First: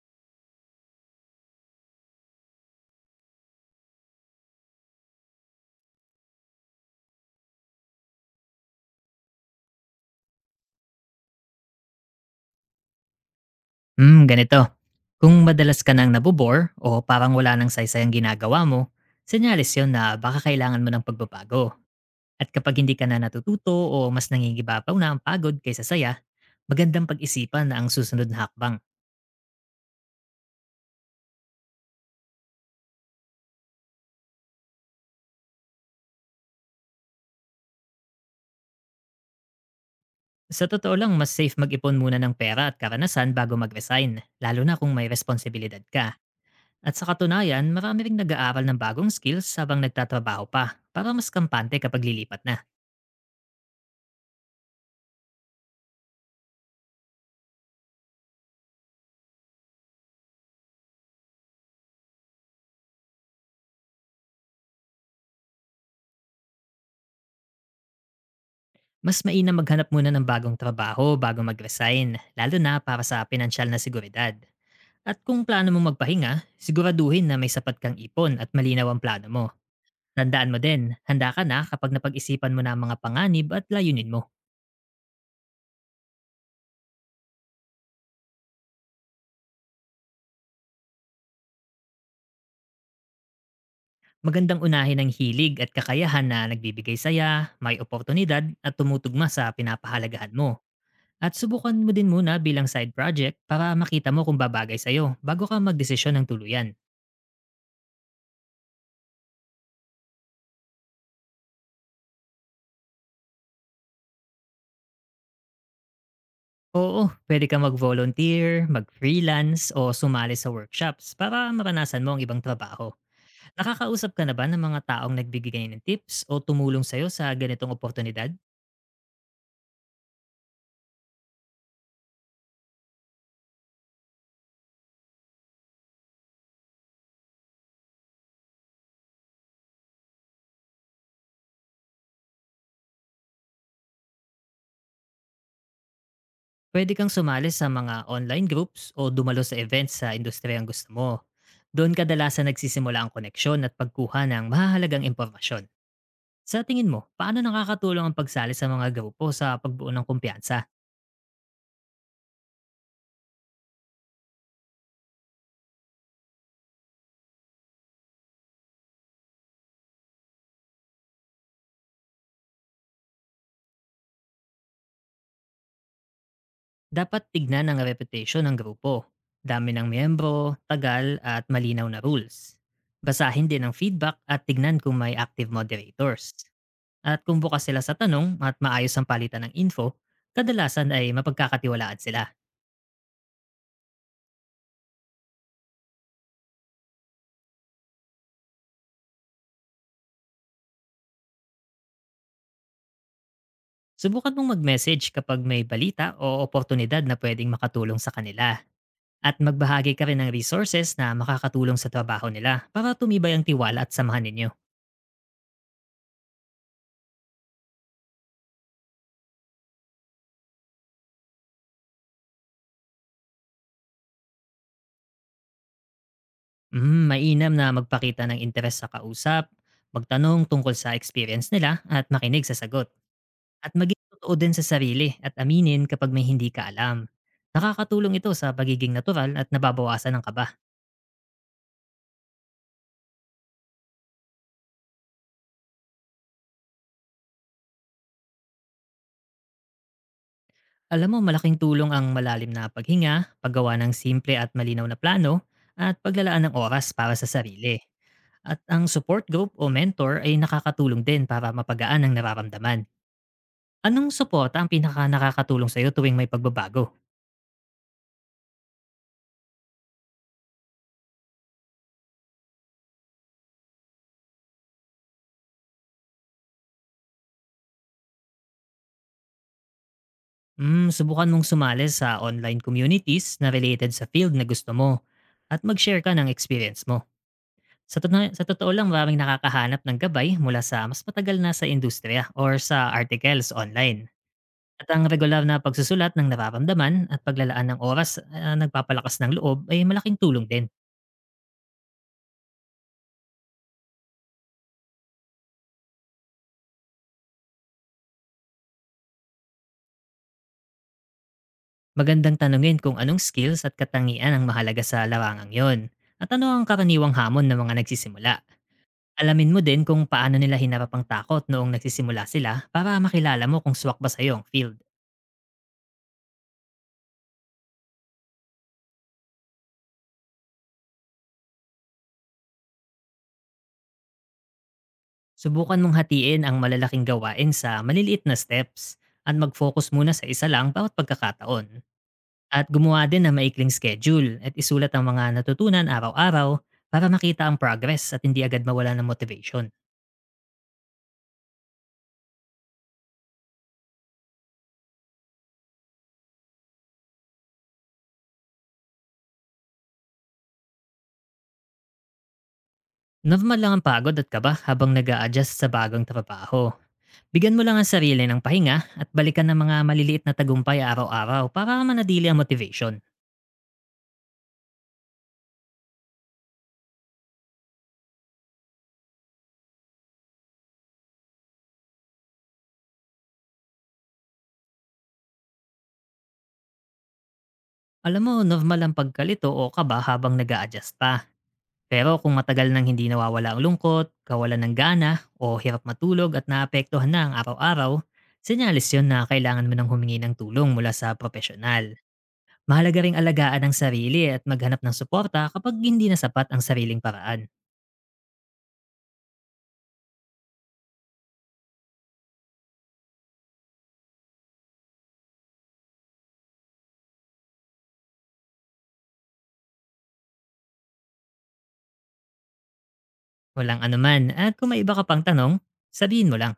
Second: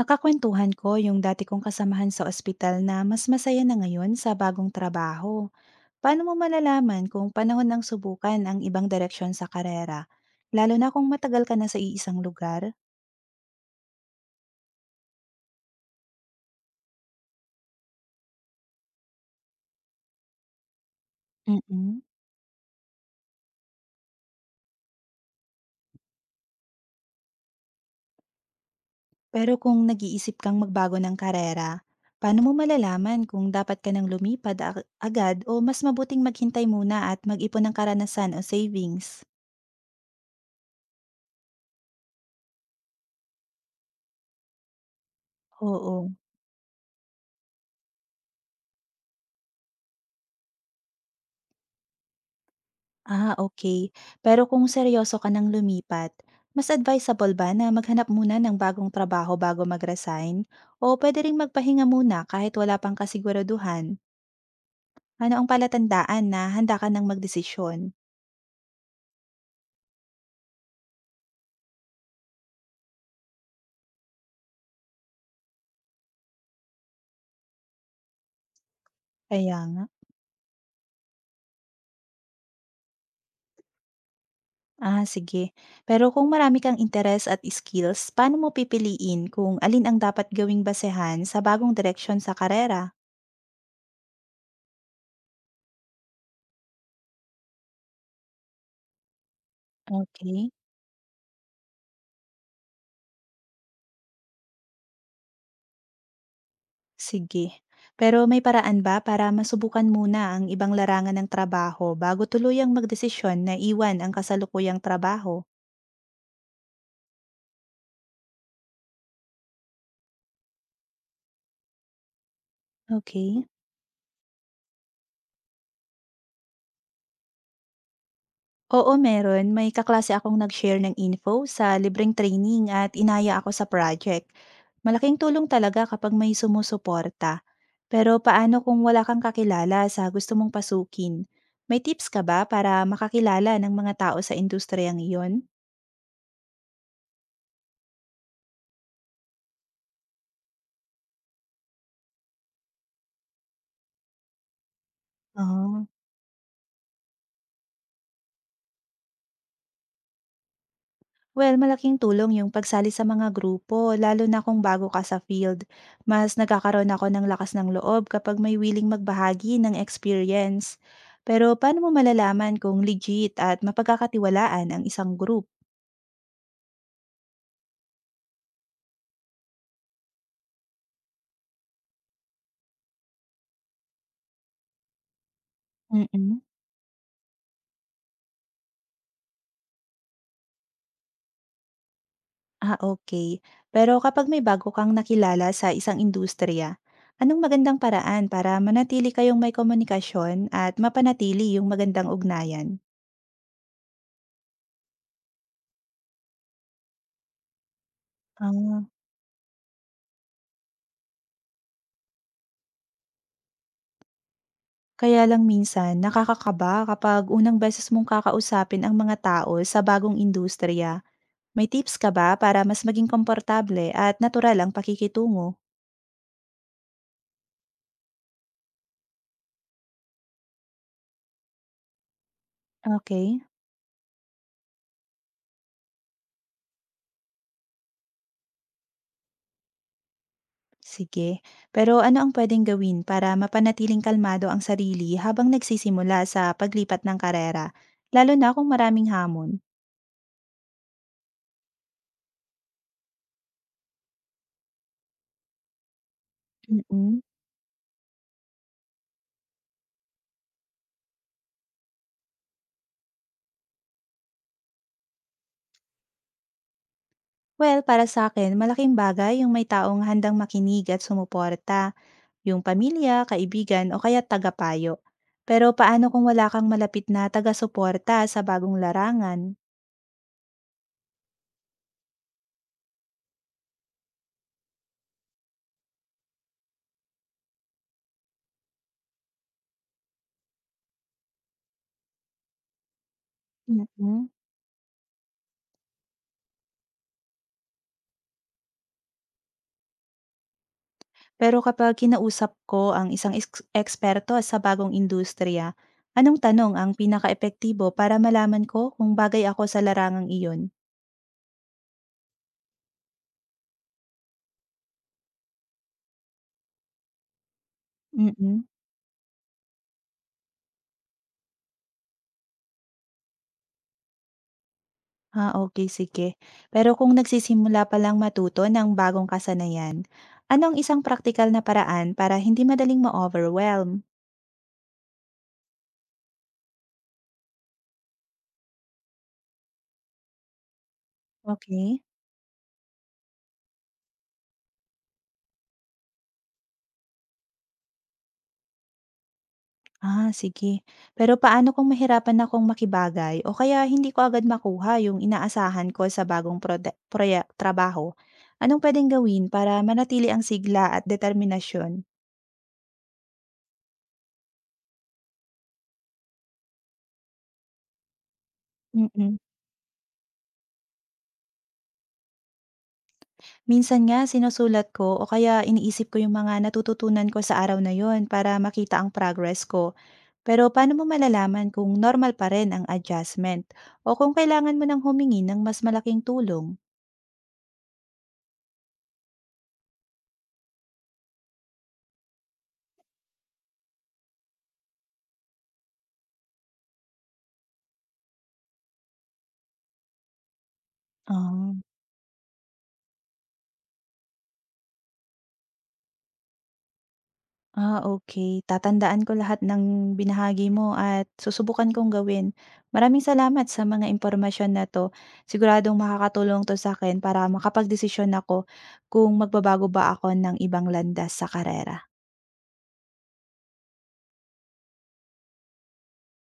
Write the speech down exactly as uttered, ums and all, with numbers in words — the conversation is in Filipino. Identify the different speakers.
Speaker 1: Nakakwentuhan ko yung dati kong kasamahan sa ospital na mas masaya na ngayon sa bagong trabaho. Paano mo malalaman kung panahon ng subukan ang ibang direksyon sa karera? Lalo na kung matagal ka na sa iisang lugar?
Speaker 2: Hmm, ganito. Kung madalas ka nang nabobore o parang wala nang saysay ang ginagawa mo, senyales yon na baka kailangan mo ng pagbabago.
Speaker 1: mm
Speaker 2: At kapag hindi ka na natututo o mas nangingibabaw na ang pagod kaysa saya, magandang pag-isipan na ang susunod na hakbang.
Speaker 1: Pero kung nag-iisip kang magbago ng karera, paano mo malalaman kung dapat ka nang lumipad ag- agad o mas mabuting maghintay muna at mag-ipon ng karanasan o savings?
Speaker 2: Sa totoo lang, mas safe mag-ipon muna ng pera at karanasan bago mag-resign, lalo na kung may responsibilidad
Speaker 1: Oo.
Speaker 2: ka. At sa katunayan, marami ring nag-aaral ng bagong skills habang nagtatrabaho pa, para mas kampante kapag lilipat na.
Speaker 1: Ah, okay. Pero kung seryoso ka ng lumipat, mas advisable ba na maghanap muna ng bagong trabaho bago mag-resign o puwede ring magpahinga muna kahit wala pang kasiguraduhan? Ano ang palatandaan na handa ka ng magdesisyon?
Speaker 2: Mas mainam maghanap muna ng bagong trabaho bago mag-resign, lalo na para sa pinansyal na seguridad. At kung plano mo magpahinga, siguraduhin na may sapat kang ipon at malinaw ang plano mo.
Speaker 1: Kaya nga.
Speaker 2: Tandaan mo din, handa ka na kapag napag-isipan mo na ang mga panganib at layunin mo.
Speaker 1: Ah, sige. Pero kung marami kang interes at skills, paano mo pipiliin kung alin ang dapat gawing basehan sa bagong direksyon sa karera?
Speaker 2: Magandang unahin ang hilig at kakayahan na nagbibigay saya, may oportunidad at tumutugma sa pinapahalagahan mo.
Speaker 1: Okay.
Speaker 2: At subukan mo din muna bilang side project para makita mo kung babagay sa'yo bago ka magdesisyon ng tuluyan.
Speaker 1: Sige. Pero may paraan ba para masubukan muna ang ibang larangan ng trabaho bago tuluyang magdesisyon na iwan ang kasalukuyang trabaho?
Speaker 2: Oo, pwede kang mag-volunteer, mag-freelance o sumali sa workshops para maranasan mo ang ibang trabaho.
Speaker 1: Okay.
Speaker 2: Nakakausap ka na ba ng mga taong nagbibigay ng tips o tumulong sa'yo sa ganitong oportunidad?
Speaker 1: Oo, meron. May kaklase akong nag-share ng info sa libreng training at inaya ako sa project. Malaking tulong talaga kapag may sumusuporta. Pero paano kung wala kang kakilala sa gusto mong pasukin? May tips ka ba para makakilala ng mga tao sa industriyang iyon?
Speaker 2: Pwede kang sumali sa mga online groups o dumalo sa events sa industriyang gusto mo. Doon kadalasan nagsisimula ang koneksyon at pagkuha ng mahalagang impormasyon.
Speaker 1: Ah.
Speaker 2: Sa tingin mo, paano nakakatulong ang pagsali sa mga grupo sa pagbuo ng kumpiyansa?
Speaker 1: Well, malaking tulong yung pagsali sa mga grupo, lalo na kung bago ka sa field. Mas nagkakaroon ako ng lakas ng loob kapag may willing magbahagi ng experience. Pero paano mo malalaman kung legit at mapagkakatiwalaan ang isang group?
Speaker 2: Dapat tignan ang reputation ng grupo, dami ng miyembro, tagal at malinaw na rules. Basahin din ang feedback at tignan kung may active moderators.
Speaker 1: mm
Speaker 2: At kung bukas sila sa tanong at maayos ang palitan ng info, kadalasan ay mapagkakatiwalaan sila.
Speaker 1: Ah, okay. Pero kapag may bago kang nakilala sa isang industriya, anong magandang paraan para manatili kayong may komunikasyon at mapanatili yung magandang ugnayan?
Speaker 2: Subukan mong mag-message kapag may balita o oportunidad na pwedeng makatulong sa kanila.
Speaker 1: Ah,
Speaker 2: At magbahagi ka rin ng resources na makakatulong sa trabaho nila para tumibay ang tiwala at samahan ninyo.
Speaker 1: kaya lang minsan nakakakaba kapag unang beses mong kakausapin ang mga tao sa bagong industriya. May tips ka ba para mas maging komportable at natural ang pakikitungo?
Speaker 2: Mm, mainam na magpakita ng interes sa kausap, magtanong tungkol sa experience nila at makinig sa sagot.
Speaker 1: Okay.
Speaker 2: At maging totoo din sa sarili at aminin kapag may hindi ka alam. Nakakatulong ito sa pagiging natural at nababawasan ng kaba.
Speaker 1: Sige. Pero ano ang puwedeng gawin para mapanatiling kalmado ang sarili habang nagsisimula sa paglipat ng karera, lalo na kung maraming hamon?
Speaker 2: Alam mo, malaking tulong ang malalim na paghinga, paggawa ng simple at malinaw na plano, at paglalaan ng oras para
Speaker 1: Mm.
Speaker 2: sa sarili. At ang support group o mentor ay nakakatulong din para mapagaan ang nararamdaman. Anong suporta ang pinaka nakakatulong sa iyo tuwing may pagbabago?
Speaker 1: Well, para sa akin malaking bagay yung may taong handang makinig at sumuporta. Yung pamilya, kaibigan o kaya tagapayo. Pero paano kung wala kang malapit na taga-suporta sa bagong larangan?
Speaker 2: Mm, subukan mong sumali sa online communities na related sa field na gusto mo at mag-share ka ng experience mo. Sa, totoo- sa totoo lang, maraming nakakahanap ng gabay mula sa mas matagal na sa industriya or sa articles online.
Speaker 1: Mhm.
Speaker 2: At ang regular na pagsusulat ng nararamdaman at paglalaan ng oras ah, nagpapalakas ng loob ay malaking tulong din.
Speaker 1: Pero kapag kinausap ko ang isang eks- eksperto sa bagong industriya, anong tanong ang pinaka-epektibo para malaman ko kung bagay ako sa larangang iyon?
Speaker 2: Magandang tanungin kung anong skills at katangian ang mahalaga sa larangang yon. At ano ang karaniwang hamon ng mga nagsisimula.
Speaker 1: Mm.
Speaker 2: Alamin mo din kung paano nila hinarap ang takot noong nagsisimula sila para makilala mo kung swak ba sa iyong field.
Speaker 1: Ah, okay, sige. Pero kung nagsisimula pa lang matuto ng bagong kasanayan, anong isang praktikal na paraan para hindi madaling ma-overwhelm?
Speaker 2: Subukan mong hatiin ang malalaking gawain sa maliliit na steps at mag-focus muna sa isa lang bawat pagkakataon.
Speaker 1: Okay.
Speaker 2: At gumawa din ng maikling schedule at isulat ang mga natutunan araw-araw para makita ang progress at hindi agad mawala ng motivation.
Speaker 1: Ah, sige. Pero paano kung mahirapan akong makibagay o kaya hindi ko agad makuha yung inaasahan ko sa bagong prode- proye- trabaho? Anong pwedeng gawin para manatili ang sigla at determinasyon?
Speaker 2: Normal lang ang pagod at kaba habang nag adjust sa bagong trabaho. Bigyan mo lang ang sarili ng pahinga at
Speaker 1: mm
Speaker 2: balikan ng mga maliliit na tagumpay araw-araw para manadili ang motivation.
Speaker 1: Minsan nga sinusulat ko o kaya iniisip ko yung mga natututunan ko sa araw na yon para makita ang progress ko. Pero paano mo malalaman kung normal pa rin ang adjustment o kung kailangan mo nang humingi ng mas malaking tulong?
Speaker 2: Alam mo, normal ang pagkalito o kaba habang nag adjust pa. Pero kung matagal nang hindi nawawala ang lungkot, kawalan ng gana, o hirap matulog at naapektuhan na ang araw-araw, senyales yon na kailangan mo nang humingi ng tulong mula sa
Speaker 1: Ah.
Speaker 2: profesional. Mahalaga ring alagaan ang sarili at maghanap ng suporta kapag hindi na sapat ang sariling paraan.
Speaker 1: Ah, okay, tatandaan ko lahat ng binahagi mo at susubukan kong gawin. Maraming salamat sa mga impormasyon na 'to. Siguradong makakatulong 'to sa akin para makapagdesisyon ako kung magbabago ba ako ng ibang landas sa karera.
Speaker 2: Walang anuman at kung may iba ka pang tanong, sabihin mo lang.